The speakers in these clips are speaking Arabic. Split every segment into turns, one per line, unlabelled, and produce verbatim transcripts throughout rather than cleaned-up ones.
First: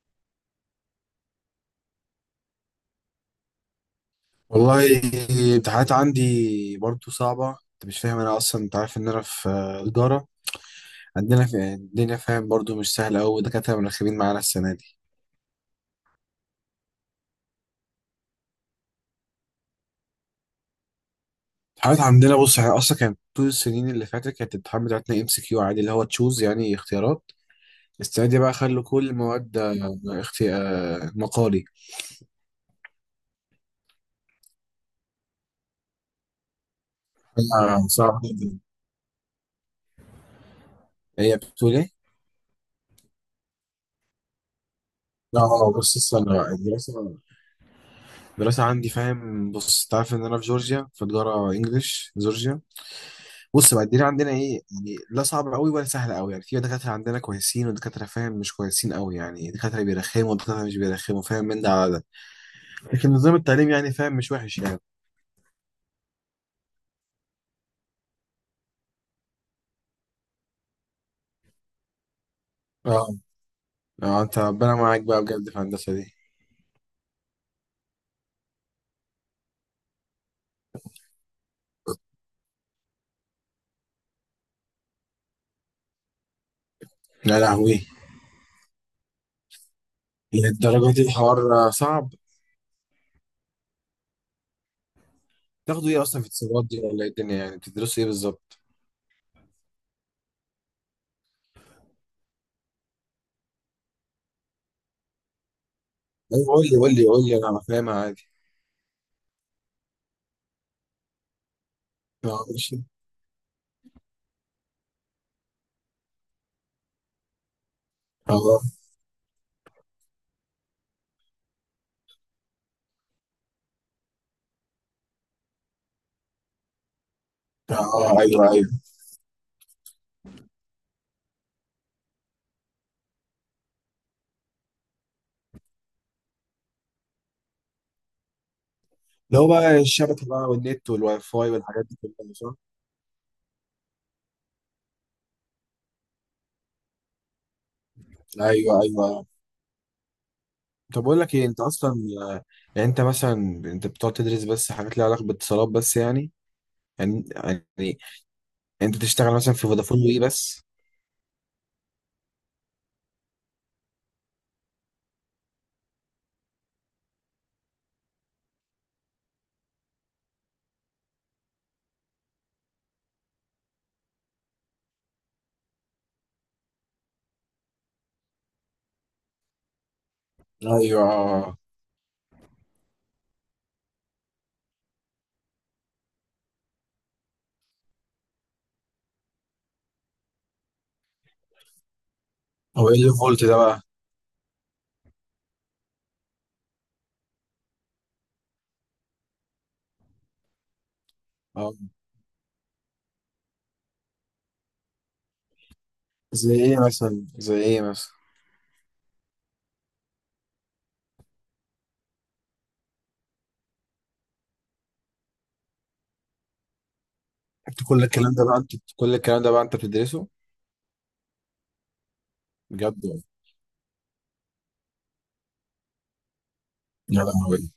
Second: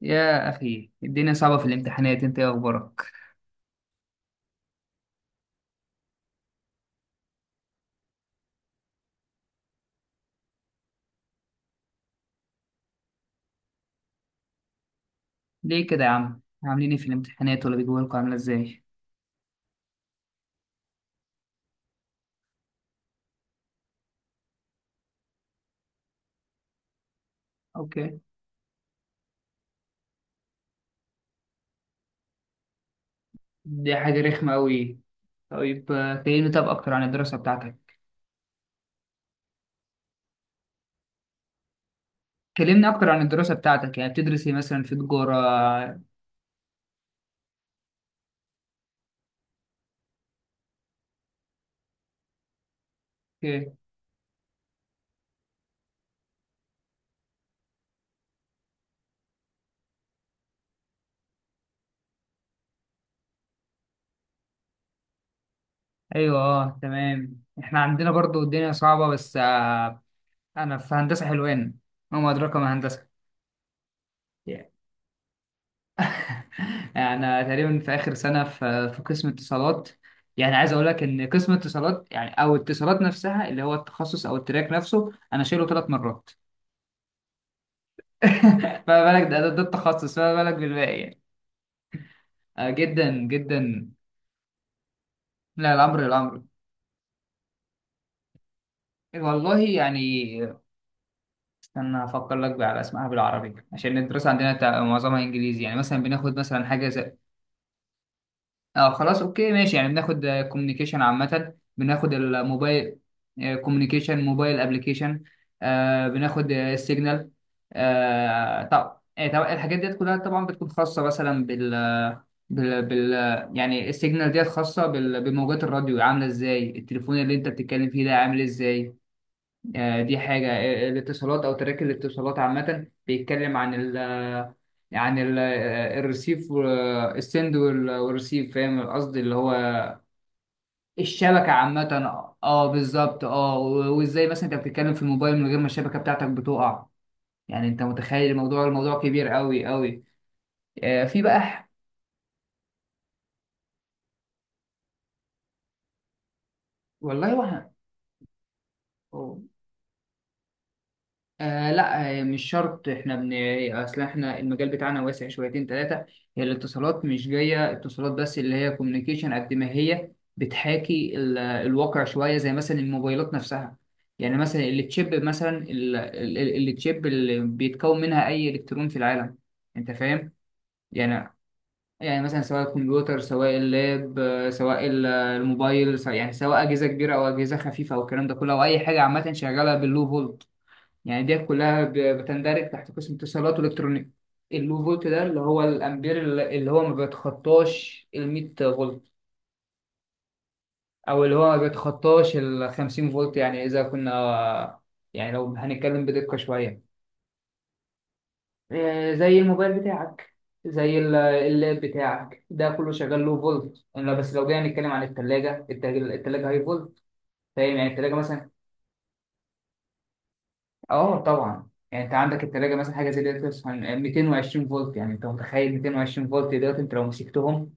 يا أخي الدنيا صعبة في الامتحانات، أنت إيه أخبارك؟
والله. الامتحانات عندي برضو صعبة. انت مش فاهم، انا اصلا انت عارف ان انا في آه، تجارة. عندنا في الدنيا فاهم برضو مش سهلة أوي، دكاترة منخبين معانا السنة دي.
ليه كده يا عم؟ عاملين إيه في الامتحانات ولا بيجوا لكم عاملة إزاي؟
الامتحانات عندنا، بص احنا اصلا كانت طول السنين اللي فاتت كانت الامتحان بتاعتنا ام سي كيو عادي، اللي هو تشوز يعني اختيارات.
أوكي.
السنة دي بقى خلوا كل المواد آه، اختي... آه، مقالي.
دي حاجة رخمة أوي. طيب آه، كلمني طب أكتر عن الدراسة
آه،
بتاعتك.
صعب جدا. هي بتقول ايه؟
كلمني أكتر عن الدراسة بتاعتك، يعني بتدرس إيه مثلا في
لا اه بص
تجارة؟
استنى بقى الدراسة. الدراسة عندي فاهم، بص انت عارف ان انا في جورجيا، في تجارة انجلش جورجيا. بص
أوكي.
بقى الدنيا عندنا ايه يعني؟ لا صعبة قوي ولا سهلة قوي. يعني في دكاترة عندنا كويسين ودكاترة فاهم مش كويسين قوي، يعني دكاترة بيرخموا ودكاترة مش بيرخموا فاهم من ده على ده. لكن نظام التعليم يعني فاهم مش وحش يعني.
أيوه، أه تمام. إحنا عندنا برضو الدنيا صعبة بس آه، أنا في هندسة حلوان، وما أدراك ما هندسة.
اه. اه انت ربنا معاك بقى بجد في الهندسة دي.
يعني تقريبا في اخر سنه، في في قسم اتصالات. يعني عايز اقول لك ان قسم اتصالات يعني او اتصالات نفسها اللي هو التخصص او التراك نفسه انا شايله ثلاث مرات.
لا لهوي،
فما بالك، ده, ده, ده التخصص، فما بالك
للدرجة
بالباقي
دي
يعني.
الحوار صعب.
آه جدا جدا. لا
تاخدوا ايه
الامر
اصلا في
الامر
اتصالات دي، ولا ايه الدنيا يعني، بتدرسوا ايه بالظبط؟
والله يعني، استنى افكر لك بقى على اسمها بالعربي، عشان الدراسه عندنا تع- معظمها انجليزي. يعني مثلا بناخد
ايوه قول
مثلا
لي
حاجه
قول لي
زي،
قول لي، انا فاهمها عادي.
اه خلاص، اوكي ماشي، يعني بناخد كوميونيكيشن عامة، بناخد
اه ماشي.
الموبايل كوميونيكيشن، موبايل ابلكيشن، بناخد السيجنال، طب
اه.
آه، طب الحاجات ديت كلها طبعا بتكون خاصة مثلا بال بال, بال يعني السيجنال ديت خاصة بال- بموجات الراديو، عاملة ازاي التليفون اللي انت بتتكلم فيه ده
اه
عامل
ايوه ايوه،
ازاي. آه، دي حاجة. آه، الاتصالات او تراك الاتصالات عامة بيتكلم عن ال عن ال- آه، الريسيف والسند والريسيف، فاهم القصد اللي
اللي هو
هو
بقى الشبكة بقى والنت والواي فاي
الشبكة عامة.
والحاجات دي كلها
اه
صح؟
آه، بالظبط. اه و- وازاي مثلا انت بتتكلم في الموبايل من غير ما الشبكة بتاعتك بتقع. يعني انت متخيل الموضوع
ايوه
الموضوع
ايوه.
كبير قوي قوي.
طب
آه
اقول
في
لك
بقى
ايه انت
ح-
اصلا، يعني انت مثلا، انت بتقعد تدرس بس حاجات ليها علاقه باتصالات بس يعني، يعني،
والله وهم.
يعني انت تشتغل مثلا في فودافون وي بس؟
آه لا، آه، مش شرط، احنا بن اصل احنا المجال بتاعنا واسع شويتين ثلاثه. هي الاتصالات مش جايه اتصالات بس، اللي هي كوميونيكيشن قد ما هي بتحاكي ال... الواقع شويه، زي مثلا الموبايلات نفسها. يعني مثلا التشيب، مثلا ال... ال... ال- التشيب اللي بيتكون منها اي الكترون في العالم، انت فاهم.
ايوه.
يعني، يعني مثلا سواء الكمبيوتر، سواء اللاب، آه، سواء ال- الموبايل، سواء يعني سواء اجهزه كبيره او اجهزه خفيفه، او الكلام ده كله، او اي حاجه عامه شغاله باللو فولت، يعني ديت كلها ب- بتندرج
هو
تحت
ايه اللي
قسم
فولت ده
اتصالات
بقى؟
والكترونيك. اللو فولت ده اللي هو الامبير، اللي هو ما بيتخطاش ال مية فولت، او اللي هو ما
اه
بيتخطاش ال خمسين فولت، يعني اذا كنا، يعني لو هنتكلم بدقة
زي
شوية،
ايه مثلا زي ايه مثلا؟
آه، زي الموبايل بتاعك، زي ال- اللاب بتاعك، ده كله شغال لو فولت، الا بس لو جينا نتكلم عن الثلاجة، الثلاجة هاي فولت، فاهم.
انت
يعني
كل
الثلاجة
الكلام ده
مثلا،
بقى انت كل الكلام ده بقى انت بتدرسه؟
اه طبعا، يعني انت عندك التلاجة مثلا
بجد
حاجه زي
والله.
ديت بتوصل ميتين وعشرين فولت. يعني انت متخيل مئتين وعشرين فولت دلوقتي انت لو
يا لهوي.
مسكتهم.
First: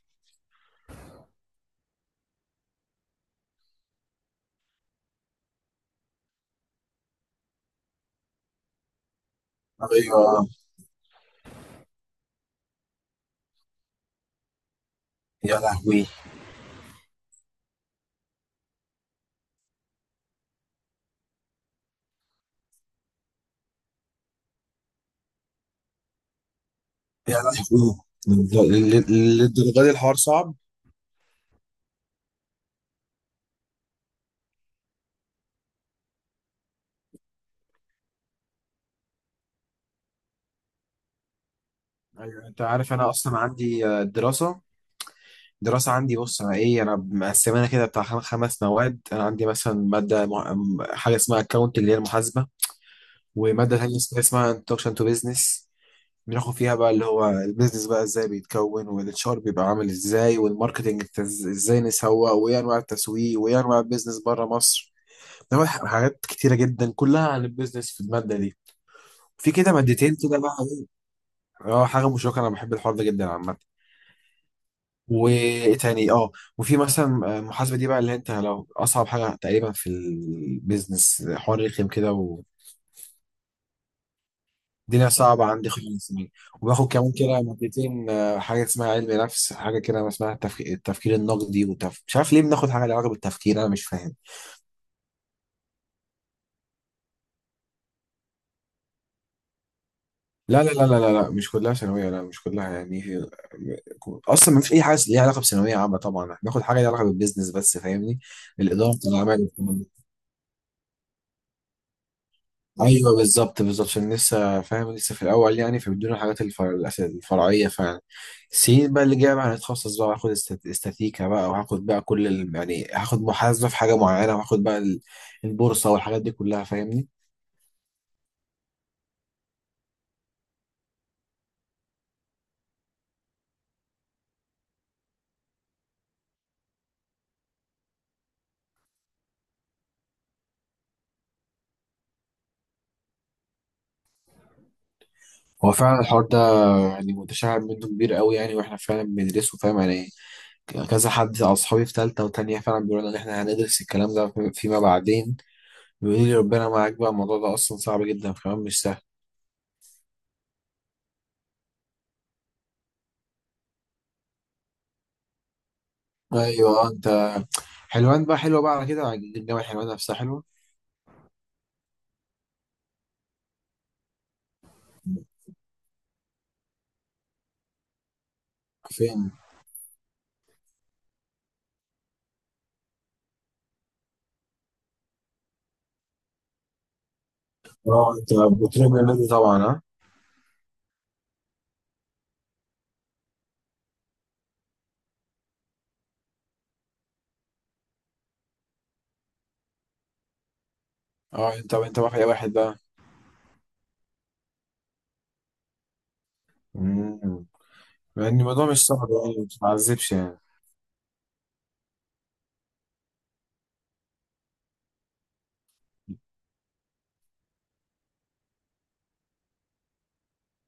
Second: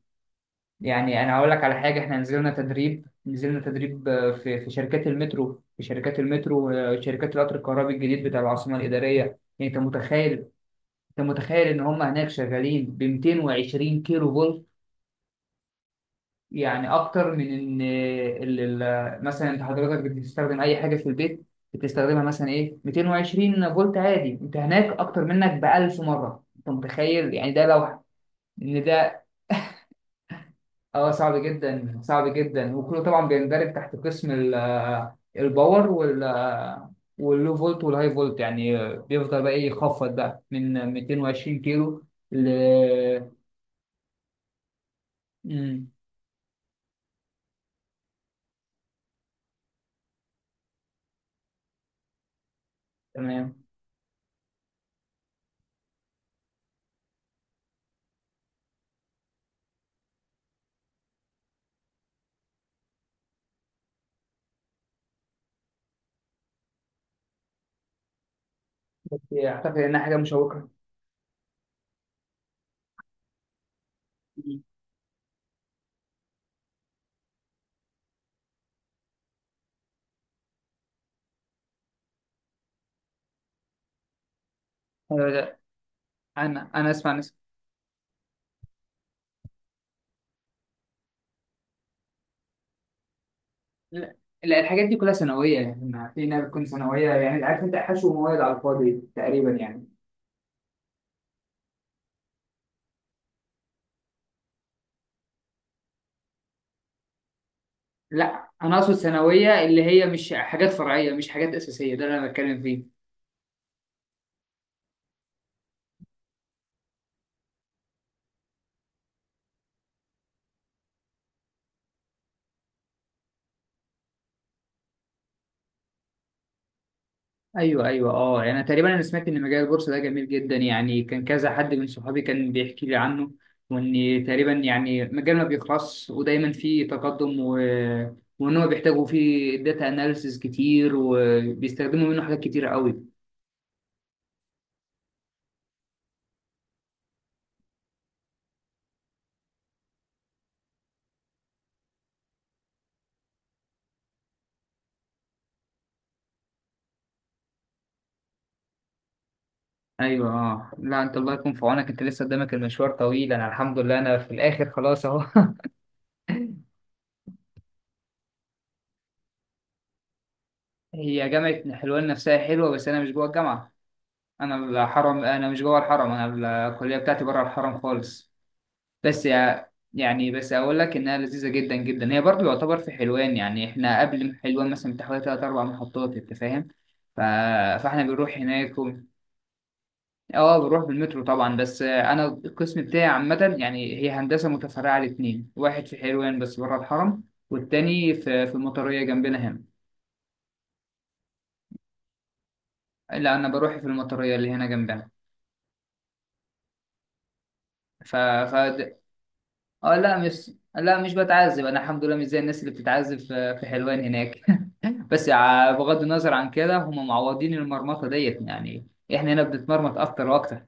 يعني انا هقول لك على حاجه، احنا نزلنا تدريب، نزلنا تدريب آه، في في شركات المترو، في شركات المترو آه، شركات القطر الكهربي الجديد بتاع العاصمه الاداريه، يعني انت
ايوه.
متخيل، انت متخيل ان هم هناك شغالين ب مئتين وعشرين كيلو فولت.
يا لهوي.
يعني اكتر من ان ال- ال- مثلا انت حضرتك بتستخدم اي حاجه في البيت، بتستخدمها مثلا ايه، ميتين وعشرين فولت عادي، انت هناك اكتر منك ب ألف مره، انت متخيل،
يا
يعني ده لوحه، ان
لهوي. للد-
ده،
للدرجه دي الحوار صعب.
اه صعب جدا صعب جدا، وكله طبعا بيندرج تحت قسم ال- الباور وال واللو فولت والهاي فولت، يعني بيفضل بقى ايه يخفض بقى من مئتين وعشرين كيلو ل،
ايوه انت عارف انا اصلا عندي آه، دراسه.
مم،
دراسة عندي، بص أنا إيه، أنا مقسمانا كده بتاع خم- خمس مواد. أنا عندي مثلا مادة مع... م- حاجة اسمها أكاونت اللي هي المحاسبة.
تمام.
ومادة تانية اسمها اسمها انتروكشن تو بيزنس. بناخد فيها بقى اللي هو البيزنس بقى إزاي بيتكون، والاتش ار بيبقى عامل إزاي، والماركتنج إنت إز- إزاي نسوق، وإيه أنواع التسويق، وإيه أنواع البيزنس بره مصر. ده ح- حاجات كتيرة جدا كلها عن البيزنس في المادة دي. في كده
اعتقد انها
مادتين
حاجه
كده بقى.
مشوقه.
إيه، اه حاجة مشوقة، أنا بحب الحوار ده جدا عامة. وايه تاني اه، وفي مثلا محاسبه دي بقى اللي انت لو اصعب حاجه تقريبا في البيزنس، حوار رخم كده والدنيا صعبه عندي خالص يعني.
انا
وباخد
انا اسمع
كمان
ناس،
كده مادتين، آه، حاجه اسمها علم نفس، حاجه كده اسمها التفك... التفكير النقدي وتف... مش عارف ليه بناخد حاجه لها علاقه بالتفكير، انا مش
لا
فاهم.
لا، الحاجات دي كلها ثانويه، يعني ما في ناس بتكون ثانويه، يعني عارف انت حشو مواد على الفاضي تقريبا يعني.
لا لا لا لا لا لا، مش كلها ثانويه، لا مش كلها يعني هي- اصلا ما فيش اي حاجه ليها علاقه بثانويه عامه. طبعا احنا بناخد حاجه ليها علاقه بالبيزنس بس فاهمني.
لا انا اقصد
الاداره بتاع الاعمال.
ثانويه اللي هي مش حاجات فرعيه، مش حاجات اساسيه، ده اللي انا بتكلم فيه.
ايوه بالظبط بالظبط، عشان لسه فاهم لسه في الاول يعني، فبيدونا الحاجات الفر... الأس- الفرعيه فعلا. السنين بقى اللي جايه بقى هنتخصص بقى هاخد استات- استاتيكا بقى، وهاخد بقى كل ال... يعني هاخد محاسبه في حاجه معينه، وهاخد بقى ال- البورصه والحاجات دي كلها فاهمني.
ايوه ايوه اه، يعني تقريبا انا سمعت ان مجال البورصه ده جميل جدا، يعني كان كذا حد من صحابي كان بيحكي لي عنه، وان تقريبا يعني مجال ما بيخلصش ودايما فيه تقدم، و وان هو بيحتاجوا فيه داتا اناليسز كتير، وبيستخدموا منه حاجات كتير قوي.
هو فعلا الحوار ده يعني متشعب منه كبير قوي يعني، واحنا فعلا بندرسه فاهم يعني. ك- كذا حد اصحابي في ثالثه وثانيه فعلا بيقولوا ان احنا هندرس الكلام ده في- فيما بعدين. بيقولوا لي ربنا معاك بقى، الموضوع ده اصلا صعب جدا كمان مش سهل.
ايوه اه، لا انت الله يكون في عونك، انت لسه قدامك المشوار طويل، انا الحمد لله انا في الاخر خلاص اهو.
ايوه انت. حلوان بقى حلوة بقى، على كده عجبني جامعة حلوان نفسها حلوة.
هي جامعه حلوان نفسها حلوه، بس انا مش جوه الجامعه، انا الحرم، انا مش جوه الحرم، انا الكليه بتاعتي بره الحرم خالص. بس
فين؟
يا يعني بس اقول لك انها لذيذه جدا جدا، هي برضو يعتبر في حلوان، يعني احنا قبل حلوان مثلا بتحوالي ثلاث اربع محطات، انت فاهم. ف... فاحنا
اه انت
بنروح هناك.
بتروح من النادي طبعا ها؟
اه بروح بالمترو طبعا، بس انا القسم بتاعي عامة، يعني هي هندسة متفرعة لاتنين، واحد في حلوان بس بره الحرم، والتاني في في المطرية جنبنا هنا.
اه انت انت بقى في اي واحد بقى؟
لا انا بروح في المطرية اللي هنا جنبنا.
مم.
ف
مع ان الموضوع مش
ف
صعب يعني مش
اه
معذبش
لا
يعني.
مش، لا مش بتعذب، انا الحمد لله مش زي الناس اللي بتتعذب في في حلوان هناك. بس ع- بغض النظر عن كده، هم معوضين المرمطة ديت يعني، احنا هنا بنتمرمط اكتر واكتر.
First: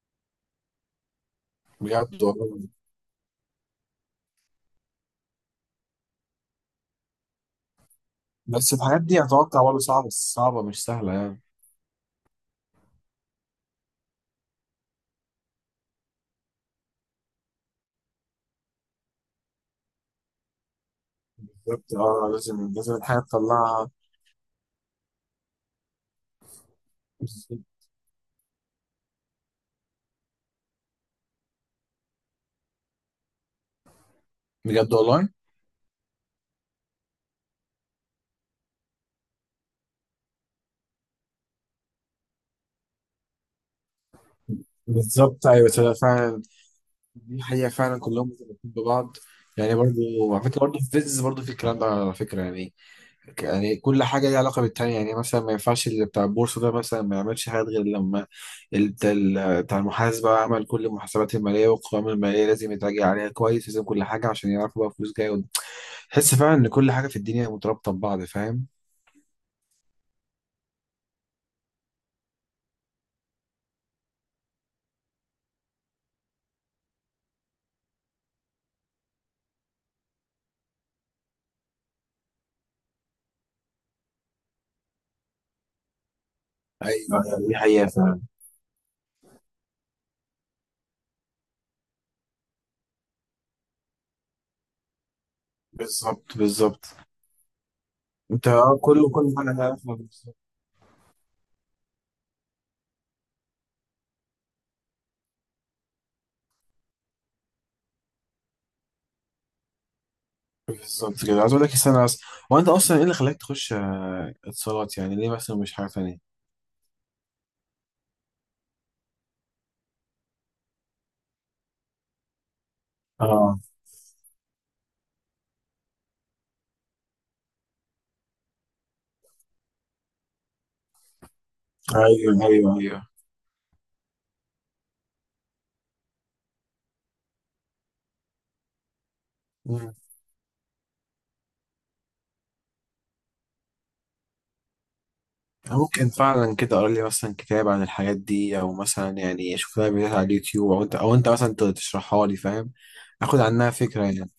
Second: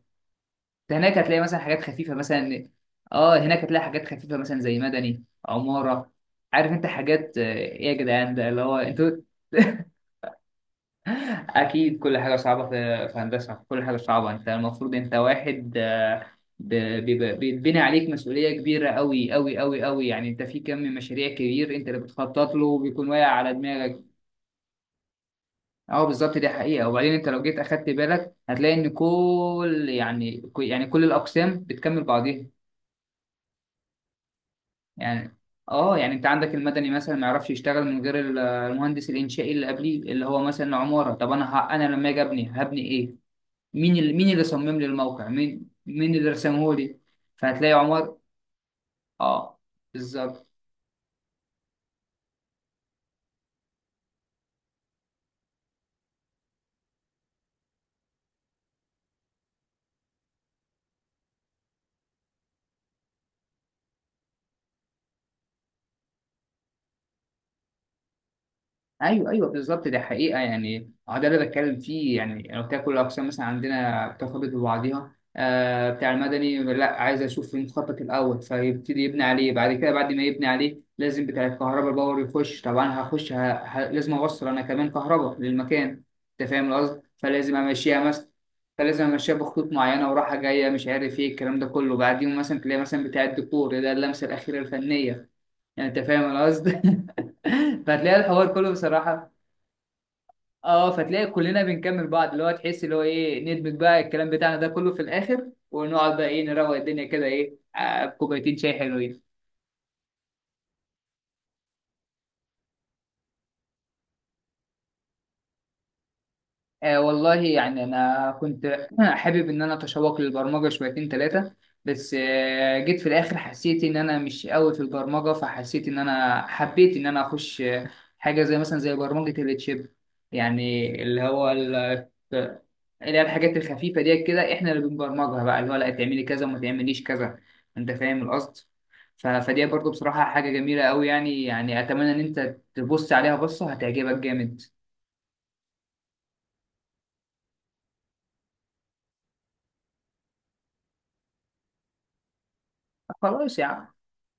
ده هناك هتلاقي مثلا حاجات خفيفة
بجد والله.
مثلا، اه هناك هتلاقي حاجات خفيفة مثلا زي مدني، عمارة، عارف انت حاجات، آه، ايه يا جدعان، ده اللي
بس
هو
الحاجات
انتوا.
دي اتوقع برضه صعبة، بس صعبة مش سهلة يعني.
اكيد كل حاجة صعبة في في هندسة، كل حاجة صعبة، انت المفروض انت واحد، آه، ب- بيبقى- بيتبني عليك مسؤولية كبيرة قوي قوي قوي قوي، يعني انت في كم مشاريع كبير، انت
بالظبط
اللي
اه
بتخطط له،
لازم لازم
وبيكون
الحاجة
واقع على
تطلعها.
دماغك. اه بالظبط، دي حقيقة. وبعدين انت لو جيت اخدت بالك هتلاقي ان كل، يعني يعني كل الاقسام بتكمل بعضيها.
بجد والله.
يعني اه، يعني انت عندك المدني مثلا ما يعرفش يشتغل من غير ال- المهندس الانشائي اللي قبليه، اللي هو مثلا عمارة. طب انا ه... انا لما اجي ابني هبني ايه؟ مين اللي مين اللي صمم لي الموقع،
بالظبط ايوه
مين
تصدق
مين اللي
فعلا،
رسمه لي؟
دي حقيقة
فهتلاقي
فعلا
عمار،
كلهم مرتبطين ببعض.
اه
يعني برضه على
بالظبط.
فكرة برضه في فيز برضه في الكلام ده على فكرة يعني، يعني كل حاجة ليها علاقة بالتانية. يعني مثلا ما ينفعش اللي بتاع البورصة ده مثلا ما يعملش حاجات غير لما ال- بتاع ال- بتاع المحاسبة عمل كل المحاسبات المالية والقوائم المالية، لازم يتراجع عليها كويس، لازم كل حاجة عشان يعرفوا بقى فلوس جاية قدام. تحس فعلا إن كل حاجة في الدنيا مرتبطة ببعض فاهم؟
ايوه ايوه بالظبط، ده حقيقه يعني. اه ده اللي بتكلم فيه، يعني انا قلت لك كل الاقسام مثلا عندنا بترتبط ببعضها. آه بتاع المدني لا، عايز اشوف المخطط الاول، فيبتدي يبني عليه. بعد كده بعد ما يبني عليه لازم بتاع الكهرباء الباور يخش، طبعا هخش ه... ه... لازم اوصل انا كمان كهرباء للمكان، انت فاهم القصد.
ايوه
فلازم
دي حقيقة
امشيها
فعلا.
مثلا، فلازم امشيها بخطوط معينه وراحه جايه مش عارف ايه الكلام ده كله. بعدين مثلا تلاقي مثلا بتاع الدكتور ده اللمسه الاخيره الفنيه، يعني انت فاهم
بالظبط
انا قصدي.
بالظبط.
فتلاقي
انت
الحوار كله
اه كله
بصراحه،
كل حاجة ليها علاقة بالظبط.
اه فتلاقي كلنا بنكمل بعض، اللي هو تحس اللي هو ايه، ندمج بقى الكلام بتاعنا ده كله في الاخر، ونقعد بقى ايه، نروق الدنيا كده، ايه، آه، بكوبايتين شاي حلوين.
بالظبط كده عايز اقول لك استنى، اصلا هو انت اصلا ايه اللي خلاك تخش اتصالات، يعني ليه مثلا مش حاجة تانية؟
آه والله يعني انا كنت حابب ان انا اتشوق للبرمجه شويتين ثلاثه، بس آه، جيت في الاخر
اه
حسيت ان انا مش قوي في البرمجه، فحسيت ان انا حبيت ان انا اخش آه، حاجه زي مثلا زي برمجه التشيب، يعني اللي هو ال
ايوه ايوه ايوه.
اللي هي الحاجات الخفيفة ديت كده احنا اللي بنبرمجها، بقى اللي هو لا تعملي كذا وما تعمليش كذا، انت فاهم القصد. ف- فدي برضو بصراحة حاجة جميلة قوي، يعني يعني اتمنى ان انت تبص عليها بصة هتعجبك جامد.
ممكن فعلا كده اقرا لي مثلا كتاب عن الحاجات دي، او مثلا يعني اشوف لها فيديوهات على اليوتيوب، او انت او انت مثلا ت- تشرحها لي فاهم، اخد
خلاص يا
عنها
عم،
فكره يعني.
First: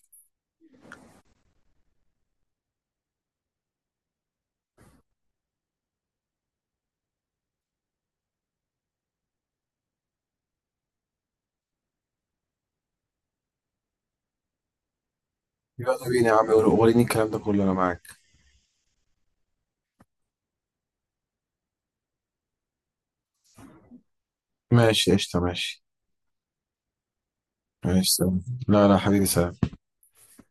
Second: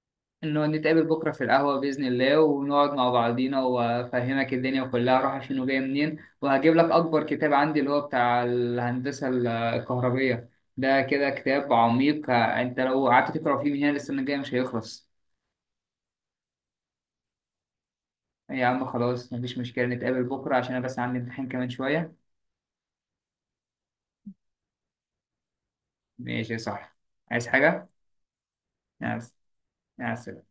انه نتقابل بكرة في القهوة بإذن الله، ونقعد مع بعضينا، وافهمك الدنيا كلها رايحة فين وجاية منين، وهجيب لك اكبر كتاب عندي اللي هو بتاع الهندسة الكهربية، ده كده كتاب عميق، انت لو قعدت تقرا فيه من هنا للسنة الجاية مش هيخلص.
يلا بينا يا عم وريني الكلام ده كله انا معاك.
يا عم خلاص مفيش مشكلة، نتقابل بكرة، عشان أنا بس عندي امتحان كمان شوية.
ماشي قشطه ماشي.
ماشي صح. عايز حاجة؟
ماشي سلام. لا لا
يا
حبيبي
عس-
سلام.
يا عسل.